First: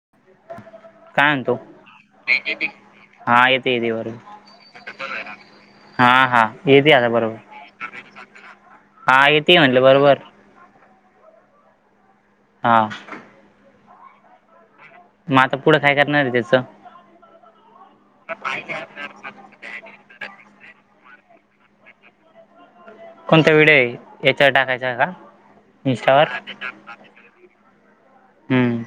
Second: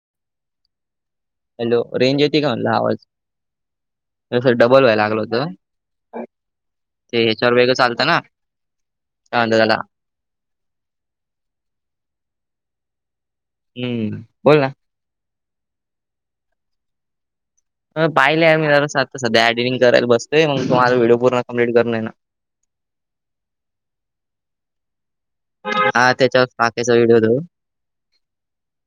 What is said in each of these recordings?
[unintelligible] काय आणतो hello range येते का म्हणलं आवाज हा येते येते वर जसं डबल व्हायला लागलं होतं हा हा येते आता ते बरोबर ह्याच्यावर वेगळं चालतं ना हा काय येत म्हणतात त्याला म्हटलं बरोबर, हा हम्म बोल ना मग आता पुढं खय करणार रे त्याचं, पहिलं मी जला सध स्याडटंग कयस बतय मग तुम्हाला्हडिओ पूणम्प्लीट करूनय ना, कोणत वेळे याच्यावर टाकायचा का? हा इंस्टावर त्याच्यावर पाक्याचा व्हडिओत, हम्म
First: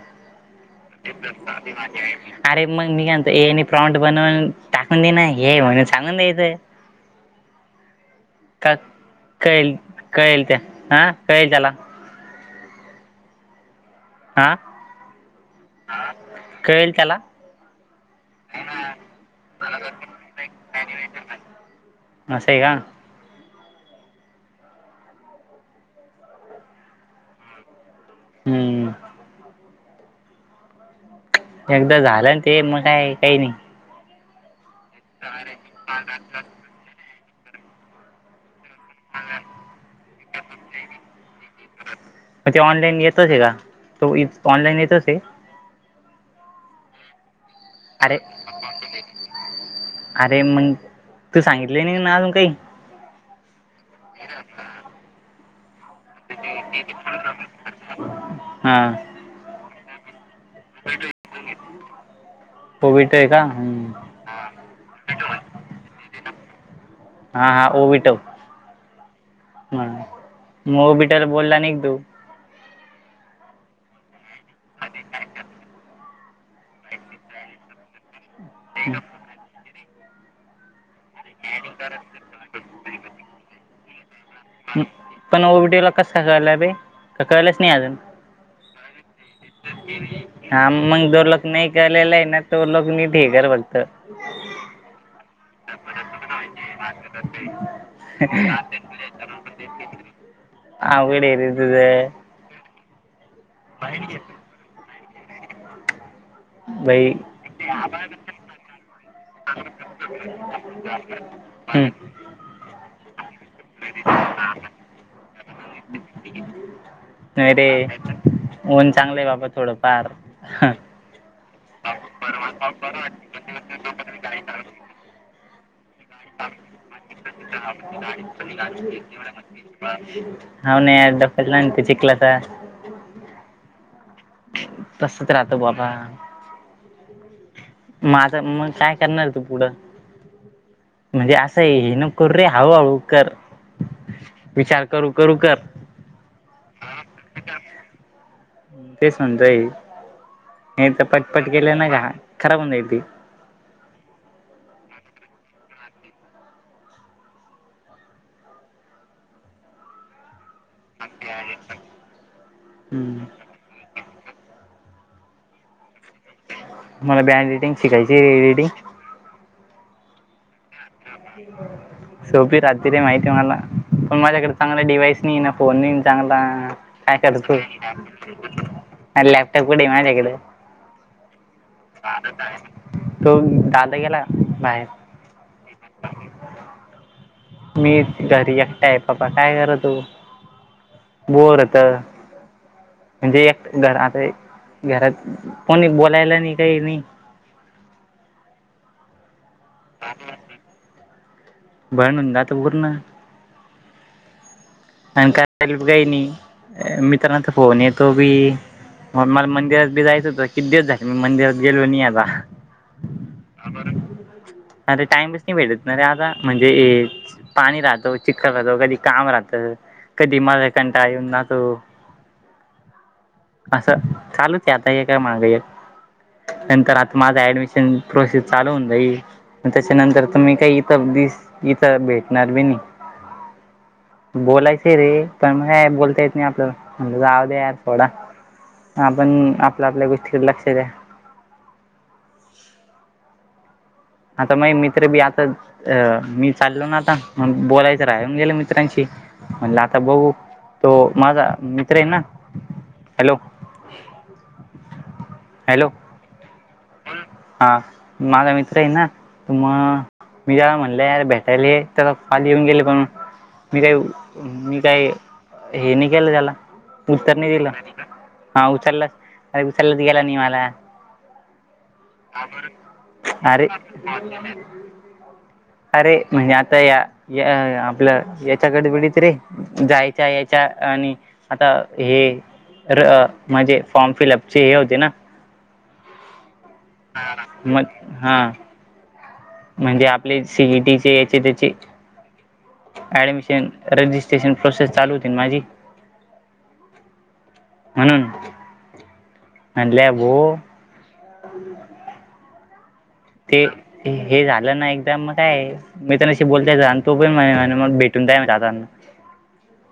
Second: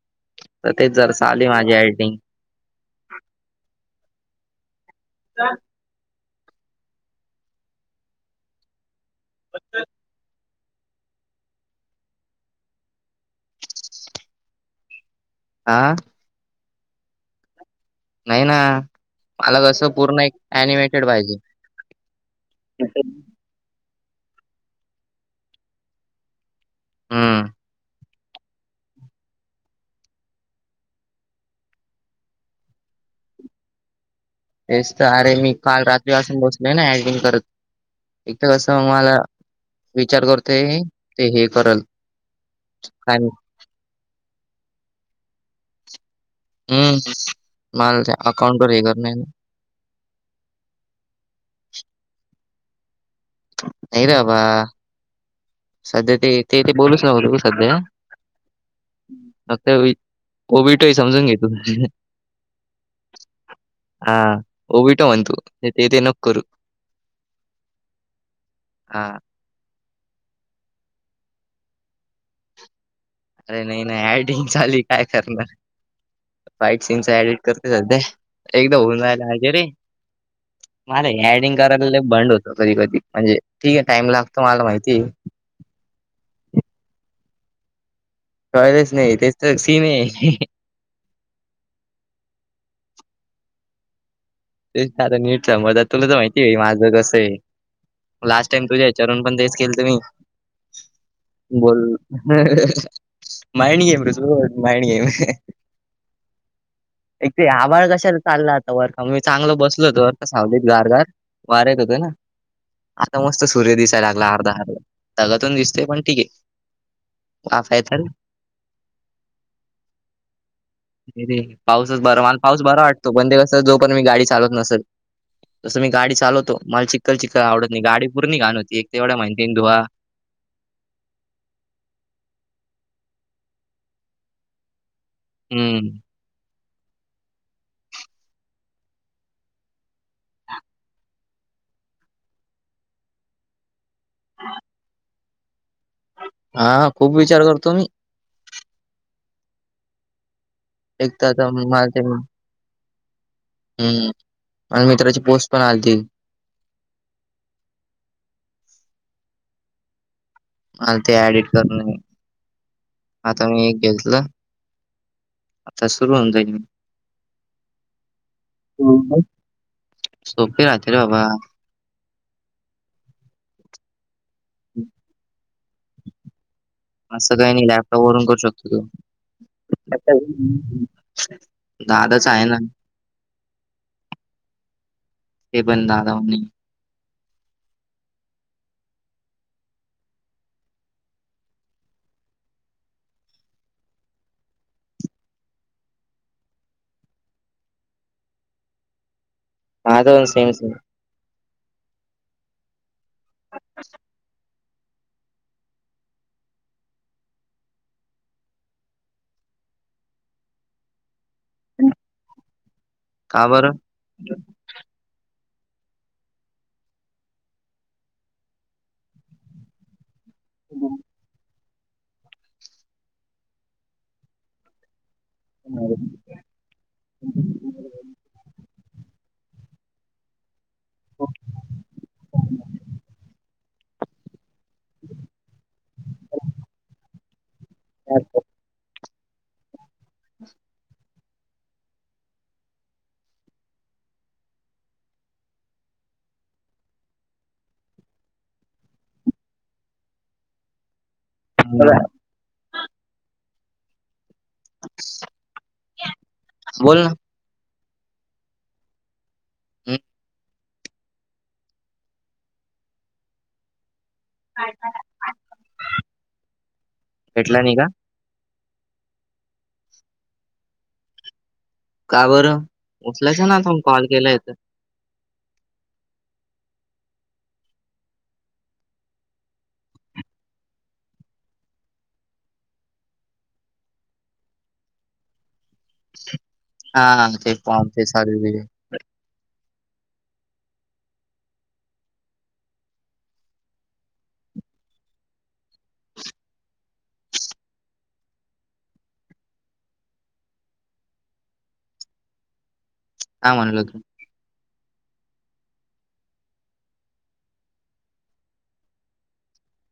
आहे माझी एडिटिंग अरे मग मीघातो ए प्रॉंट बनवून टाकून देना हे म्हणून सांगून द्यायचं. का कळेल कळेल त्या हा, कळ झाला, आह आह कैल त्याला नाही ना मला कस पूर्ण एक अनिमेटेड पाहिजे. ह स आहे का, हा हम्म एकदा झालं ना ते मग काय काही नाही. तेच तर अरे मी काल रात्री वासून बसल ना ऍक्टिंग करत. एक तर कसं मला विचार करतो ते हे करल. म्हणजे ऑनलाईन काय येतोच का तो ऑनलाईन येतोस. हम्म माल अरे अकाउंटर हे कर नाही ना, अरे मग तू सांगितले ना ना अजून काही, नाही राबा सध्या ते ते ते बोलूच नव्हत सध्या, हम्म फक्त कोविडही समजून घेतो. कोविट आहे का ह्, होीट म्हणतू ते ते नक् करू, हा हा विीटव हा हा... [unintelligible] बोलला नई तू अरे नई नई, ऍडिंग चालू ए काय करणार? फाईट सीनचा एडिट करते सध्या, एकदा होऊन राहिला हजेरीे मला हे एडिंग करायला लई बंड होतो कधी कधी, म्हणजे ठीक ए... टाइम लागतो मला माहितीये पण ओबीटीओला कसा काय [unintelligible] बे... का कळलच नाई अजून कळलच नाई... तेच तर सीन ए... हे हे हा... मग जो लुक नई केलेलं हे ना, तो लूक नीट हे कर फक्त तेच सारं नीट समजतात, तुला तर माहितीये माझं कसं ए... लास्ट टाइम तुझ्या [unintelligible] पण तेच केलतं मी अवघड है रे तुझं हं हं... माइंड गेम [unintelligible] माइंड गेम भाई एक ते आबाळ कशा चालला आता [unintelligible] चांगलं बसलं होतो बरका, सावलीत गार गार, वारं येत हम्म होतं ना आता मस्त सूर्य दिसायला लागला... अर्धा अर्धा... ढगातून दिसतोय... पण ठीके नाही रे... ऊन चांगलंय बाबा, थोडं फार नई रे... पावसाचं बरं.. मला पाऊस बरा वाटतो, पण ते कसं, जोपर्यंत मी गाडी चालवत नसल तसं मी गाडी चालवतो... मला चिखल चिखल आवडत नाई... गाडी पूर्ण घाण होती, एक तर एवढ्या मेहनतीनं धुवा हुं. हाव ना यार तब्येत [unintelligible] होते चिखलाचा तसच राहतो हम्म [unintelligible] माझं... मग काय करणार ए तू पुढं? म्हणजे असं हे नको करू रे... हळू हळू कर... विचार करू करू कर हा... खूप विचार करतो मी तेच म्हणतय... हे तर एक आता पटपट केले मला ना... ते घा... खराब होऊन जाईल ते हम्म आणि मित्राची पोस्ट पण आलती मला ते ऍडिट करणं ए... आता मी एक घेतलं आता सुरु होऊ जाईल मला बी एडिटिंग शिकायची रे... एडिटिंग [unintelligible] सोपी राहती रं बाबा सोपी राहती रे माहितीये मला, पण माझ्याकडं चांगला डिवाइस नाई ना, फोन नाई ना चांगला... काय असं काही करतो? नाही लॅपटॉप वरून करू शकतो तू. अरे... लॅपटॉप कुठंय माझ्याकडं? दादाचा हाये ना तो दादा गेला बाहेर ते पण दादा [unintelligible] मी घरी एकटा ए... [unintelligible] काय कर तू बोर होतं म्हणजे एक घर... आता घरात कोणी बोलायला नाई... काई नाई माझं पण सेमच ए [unintelligible] जातं पूर्ण [unintelligible] [unintelligible] काई नाई... मित्रांचा फोन येतो बी मग मला मंदिरात बी जायचं होतं... किती दिवस झालं मी मंदिरात गेलो नाही आता का बरं? अरे... टाईमच नाही भेटत ना रे आता. म्हणजे हेच पाणी राहतं, चिखल राहतो, कधी काम राहतं कधी मला कंटाळा येऊन जातो असं चालूच ए आता, एका मागं एक नंतर आता माझा ऍडमिशन प्रोसेस चालू होऊन जाईल... त्याच्यानंतर त मी काही [unintelligible] इथं भेटणार बी नाई, बोलाय रे पण नाय, बोलता येत नाही आपल्याला... म्हणलं जाऊ दे यार सोडा... आपण आपल्या आपल्या गोष्टींकडे लागतय काय? आता मग मित्र बी आता मी चाललो ना आता म बोलायचं राहून गेलं मित्रांशी म्हणलं आता बघू तो माझा मित्र आहे ना हॅलो! [unintelligible] हॅलो बोल ना हा माझा मित्र आहे ना हम्म मग, मी जरा म्हणलं यार भेटायला त्याला तर काल येऊन गेले पण मी काय मी काही हे नाही केलं त्याला उत्तर नाही भेटला दिलं का? हा उचलला अरे उचलच गेला नाही मला का बरं? [unintelligible] उचलायचा ना अरे! आता कॉल केलाय तर. अरे म्हणजे आता या आपलं याच्याकडे गडबडीत रे जायच्या यायच्या आणि आता हे म्हणजे फॉर्म फिलअपचे हे होते ना हा ते मग फॉर्म [unintelligible] हा चालू [unintelligible] म्हणजे आपले सी ई टी चे याचे त्याचे. ऍडमिशन रजिस्ट्रेशन प्रोसेस चालू होती माझी. म्हणून. आणल्या गो [unintelligible] काय ते म्हणलं तू हे झालं ना एकदा मग काय. मी तर शी बोलतायच आणि तो पण माझ्या भेटून [unintelligible]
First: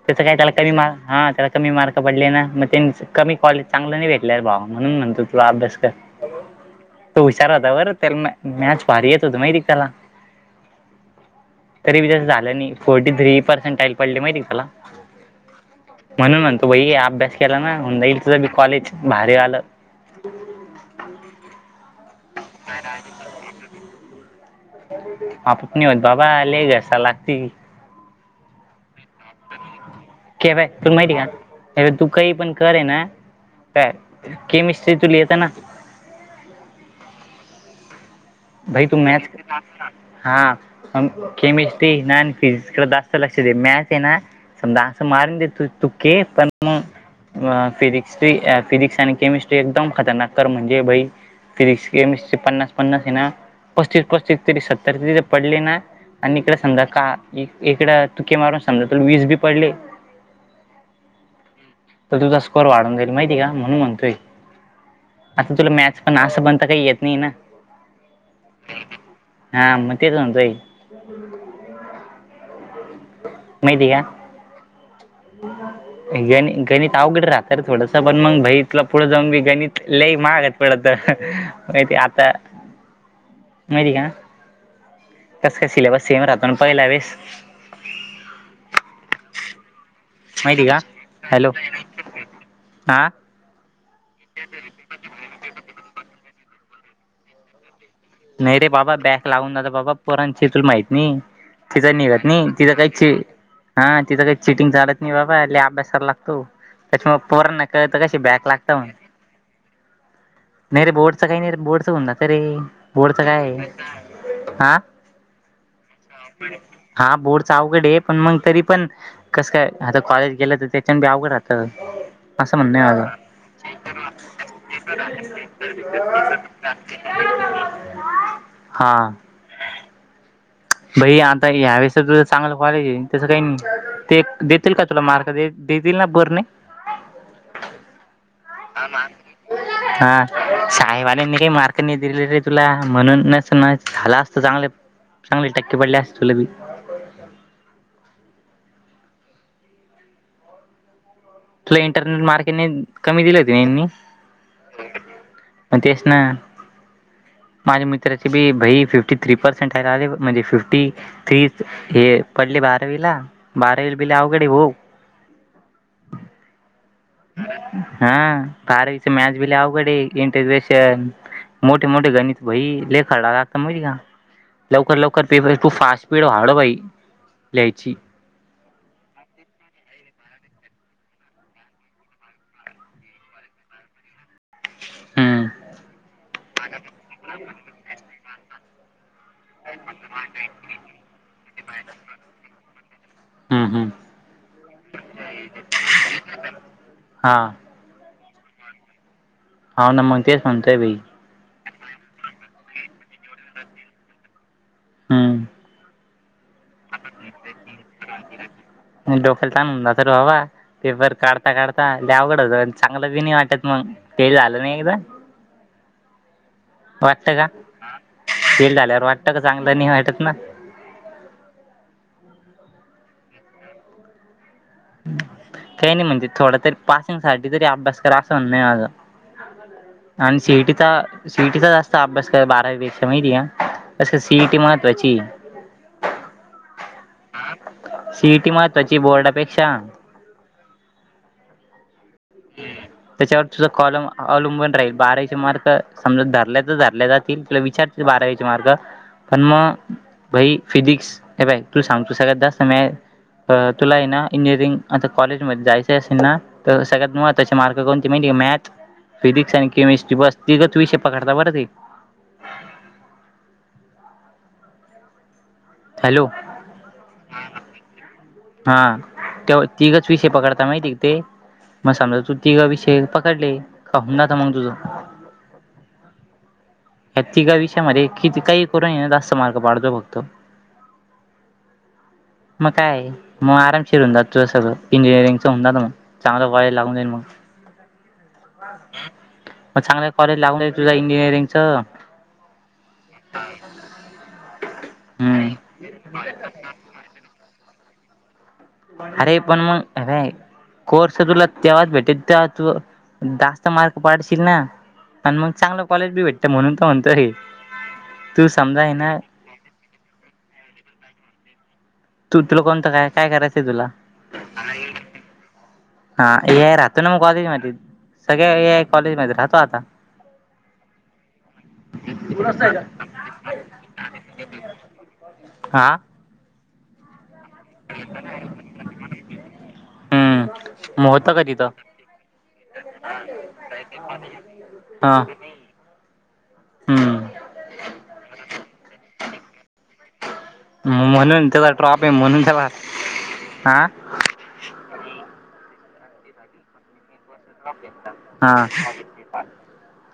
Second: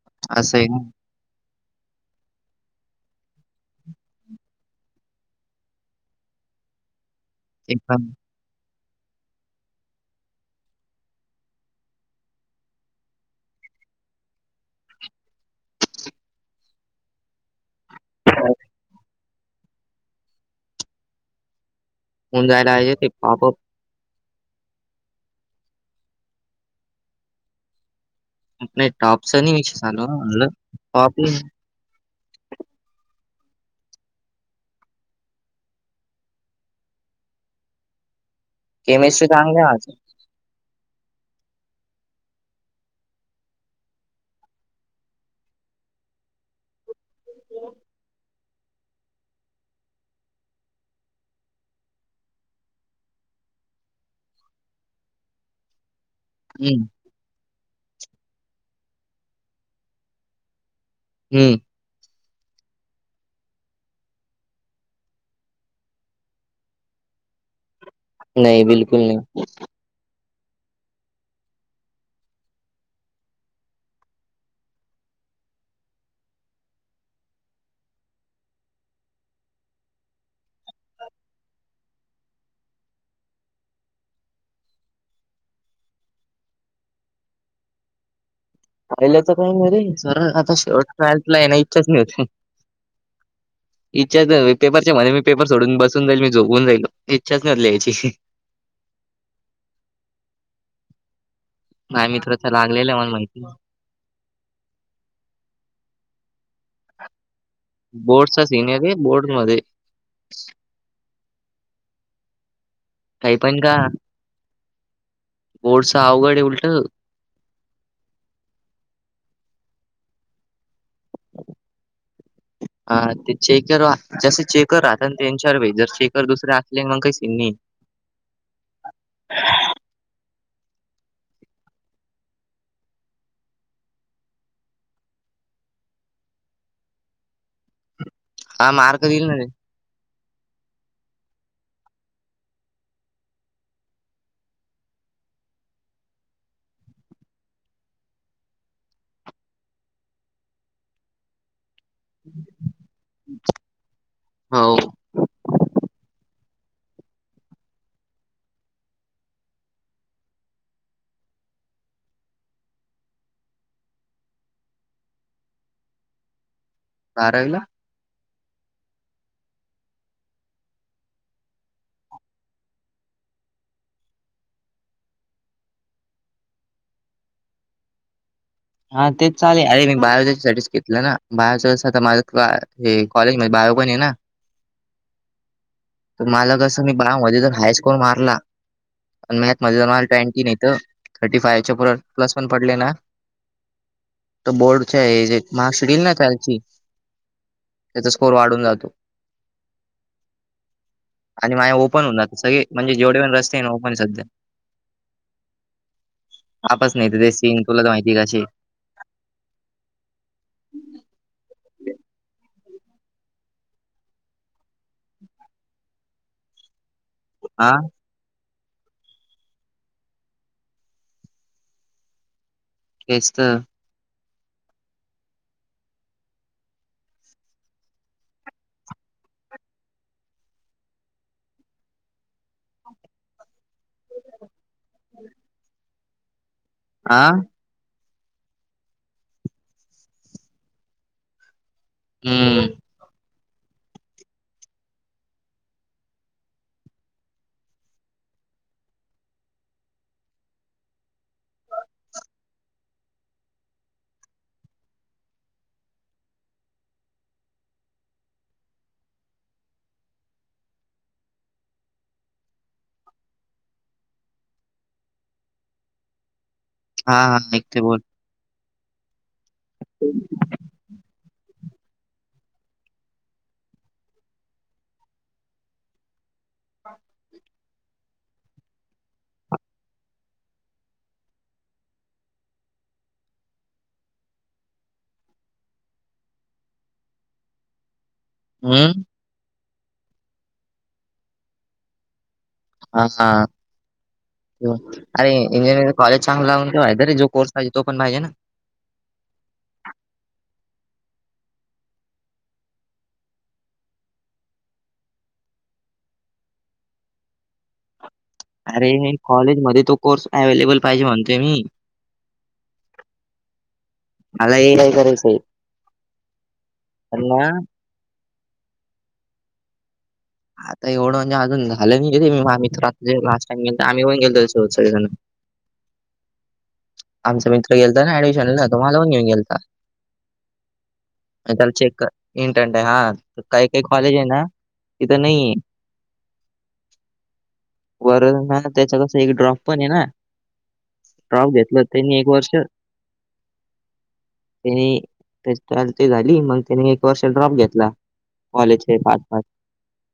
तस काय त्याला असं आहे कमी ना, [unintelligible] हा त्याला कमी मार्क पडले ना मग त्यां कमी कॉलेज चांगलं नाही भेटल्या भाव म्हणून म्हणतो तुला अभ्यास कर. तो हुशार होता ते बर पण त्याला मॅथस भारी येत होत माहित की त्याला. तरी बी त्याच झालं नाही फोर्टी थ्री परसेंटेज पडली माहिती त्याला. म्हणून म्हणतो भाई अभ्यास केला ना होऊन जाईल तुला बी कॉलेज भारीवालं होवून जायला येते आप आप आप नाही होत बाबा लई घासाय लागती. नाही टॉपच नाही विषय चालू टॉप नाही अर तू काही पण कर ना केमिस्ट्री तर तुला येत ना? भाई तू मॅथस केमिस्ट्री नादी चांगली आहे लागू माझी. नको हा केमिस्ट्री ना आणि फिजिक्स कडे जास्त लक्ष दे मॅथस आहे ना. जास्त [unintelligible] तू खेळ फिजिक्स फिजिक्स आणि केमिस्ट्री एकदम खतरनाक कर म्हणजे भाई. फिजिक्स केमिस्ट्री पन्नास पन्नास आहे ना. पस्तीस पस्तीस तरी सत्तर तरी पडले ना आणि इकडे समजा हम्म का एकडा तुके मारून समजा वीस बी पडले. हम्म तर तुझा स्कोर वाढून जाईल माहिती का म्हणून म्हणतोय. आता तुला मॅथस पण असं म्हणता काही येत नाही ना. नाही बिलकुल नाही. हा मग तेच म्हणतोय. [unintelligible] [unintelligible] माहिती का? [unintelligible] गण गणित अवघड राहत थोडस पण मग भाई पुढं जाऊन बी गणित लई महाग पडत माहिती आता. माहिती का कस का सिलेबस सेम राहतो आणि पहिला वेळेस. पहिल्याच काही नाही रे सर आता माहिती का शॉर्ट ट्रायल्थ ला हॅलो येण्या इच्छाच नाही होती. हां इच्छाच पेपरच्या मध्ये मी पेपर सोडून बसून जाईल मी झोपून जाईल इच्छाच नाही होत लिहायची. नाही रे बाबा बॅग लावून जात बाबा पोरांची तुला माहित नाही. तिथं माझ्या निघात नाही मित्राचा तिथ लागलेला आहे, काहीच मला माहिती हा तिथं काही चिटिंग चालत नाही बाबा ल अभ्यासाला लागतो त्याच्यामूळ पोर बोर्डचा सिनिरी बोर्ड म नाही रे बोर्डचं काही नाही रे बोर्डच होऊन जात रे बोर्डच काही काय पण का हा बोर्डच अवघड आहे उलट हा बोल. अवघड आहे पण मग तरी पण कस काय आता कॉलेज गेलं तर त्याच्यानी अवघड राहत हा ते चेक जस चेकर राहत त्यांन चार वे जर चेकर दुसरे असले मग काही स नाही. हां भाई आता यावेळेस तुझं चांगलं कॉलेज आहे तसं काही नाही. ते देतील का तुला मार्क देतील ना बर नाही. हा मार्ग देईल ना रे. हा साहेबल्यानी काही मार्कनी दिले रे तुला म्हणून नस न झाला असत चांगलं चांगले टक्के पडले अस तुला बी तुला इंटरनेट मार्केटने कमी दिले होते मग हो तेच ना माझ्या मित्राची बी बई फिफ्टी थ्री पर्सेंट आहेला आले म्हणजे फिफ्टी तीस हे पडली बारावीला बारावीला बेली अवघडे हो बारावीला हा बारवीच मॅच भिले अवघडे इंटशन मोठे मोठे गणित भई लेखाला लागता मज का लवकर लवकर पेप खूप फास्ट स्पीड वा्हाढ बाई लिहायची हा तेच चालेल अरे मी बायोसाठी घेतलं ना बायच तर माझ हे कॉलेज मध्ये बायो पण आहे ना हम्म मला कस मी बा मध्ये हायस्कूल मारला आणि मगत माझं जला ट्वेंटीन येत थर्टी फाइवच्या प्लस पण पडले ना हम् हम् तर बोर्ड मार्कशीट त्यालची हा त्याचा स्कोर वाढून जातो. होऊना तेच म्हणतो भाई. आणि माझ ओपन होणार सगळे म्हणजे जेवढे पण रस्ते आहे ना ओपन सध्या हम्म आपस नाही तेचीन तुला तर माहि डोखेल तण ह तरर वावा पेपर काढता काढता लवघड होत चांगलं बी नाही वाटत मग ते झालं नाही एकदा वाटत का आा फिल आल्यावर वाटतं का चांगलं नाही वाटत ना तेचत काही नाही म्हणजे थोडा तरी पासिंग साठी तरी अभ्यास करा असं म्हण नाही माझ आणि सिटीचा सिटीचा जास्त अभ्यास क बारावी पेक्षा माहिती या असं सीईटी महत्त्वाची आ सिटी महत्त्वाची बोर्डापेक्षा हम्म त्याच्यावर तुझं कॉलम अवलंबून राहील बाराशे मार्क समजा धरल्या तर धरल्या जातील तुला विचार बारावीचे मार्ग पण मग बाई फिजिक्स हे बाई तु सांगतो सगळत जास्त म तुला आहे ना इंजिनिअरिंग आता कॉलेजमध्ये जायचं असेल ना तर सगळ्यात त्याचे मार्क कोण म्हणे मॅथ फिजिक्स आणि केमिस्ट्री बस तिगच विषय पकडता बरं ते हॅलो हा हा न ते बोल हा ते्हा तिघच विसेे पकडता माहिती ते म समजा तू तिघ विषय पकडले, का हून जात मगं तुझं. [inaudible] या तिघा विषयामध्ये किती काही करून हे ना जास्तं मार्क पाडजो फक्तं. म काय? म आरामशिर हून जात तु सगळं इंजिनिअरिंगचं, हून जात मग चांगल्या कॉले लागून जाईन मगं. हम्म म चांगले कॉलेज लागून जाईन तुझा इंजिनिअरिंगच. हां हां आरे हम्म इंजिनिअरिंग कॉलेज चांगला हून कायी फायदा नाई जो कोर्स पाहिजे तो पण पाहिजे ना. आरे पण मग हे पाय कोर्स त तुला तेव्हाच भेटेल तेव्हा, तू जास्त मार्क पाडशील ना. आण मगं चांगलं कॉलेज बी भेटतं म्हणून त म्हणतो रे. अरे कॉलेज मध्ये तो कोर्स ॲव्हलेबल पाहिजे म्हणतोय मी. तू तुला कोणतं काय काय करायचंय तुला? मला ए आय करायचंय. हां ए आय राहत न मग पण ना कॉलेज मध्ये. सगळ्या ए आय कॉलेजमध्ये राहतो आता. आता एवढं म्हंजे आजून झालं नाही की ते माया मित्रा, जे लास्ट टाईम गेलत आम्ही पण गेलतो त्याच्य सोबत सगळेजण. हां. आमचा मित्र गेलता ना ऍडमिशनला तो मला पण घेऊन गेलता. म होतं का? त तिथं त्याला चेक कर इंटंट हाय हां, काही काही कॉलेज हाय ना हा तिथं नाहीये. हम्म वरद हे ना त्याचा कसं एक ड्रॉप पण हाय ना. म्हणून ड्रॉप त्याचा घेतलं ट्रॉप आहे त्यांनी एक म्हणून वर्ष त्याला आं हे त्याची टाल ते झाली मगं त्यानी एक वर्षाचा ड्रॉप घेतला हा कॉलेज हे पाहत पात.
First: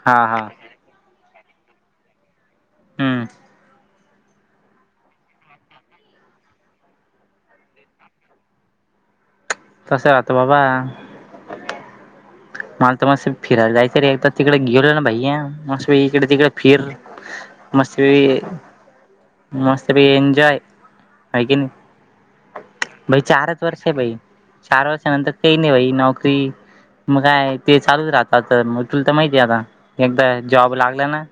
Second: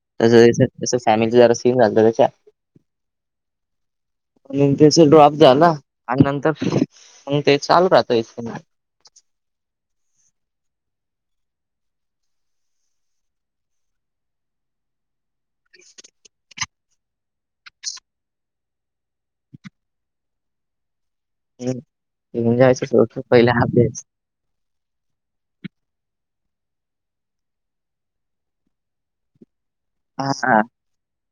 हा त्याच हा हे जसं स फॅमिली जरा सीन झालता त्याच्या. हम्म. म्हणून त्याचा ड्रॉप झाला आणि नंतर मगं ते चालू राहत [unintelligible] तसं राहतो बाबा मला तर मस्त फिरायला जायचं रे एकदा तिकडे गेल ना भैया, मस्त इकडे तिकडे फिर मस्त पैई मस्त पैकी एंजॉय. हाय की इथून नाही, जायचं भाई सोडून पहिले चारच वर्षय अभ्यास भाई. चार वर्षांनंतर ते ही नाही भाई नोकरी मग काय ते चालूच राहतात तर तुल तर माहिती आहे आता एकदा हा जॉब लागला ना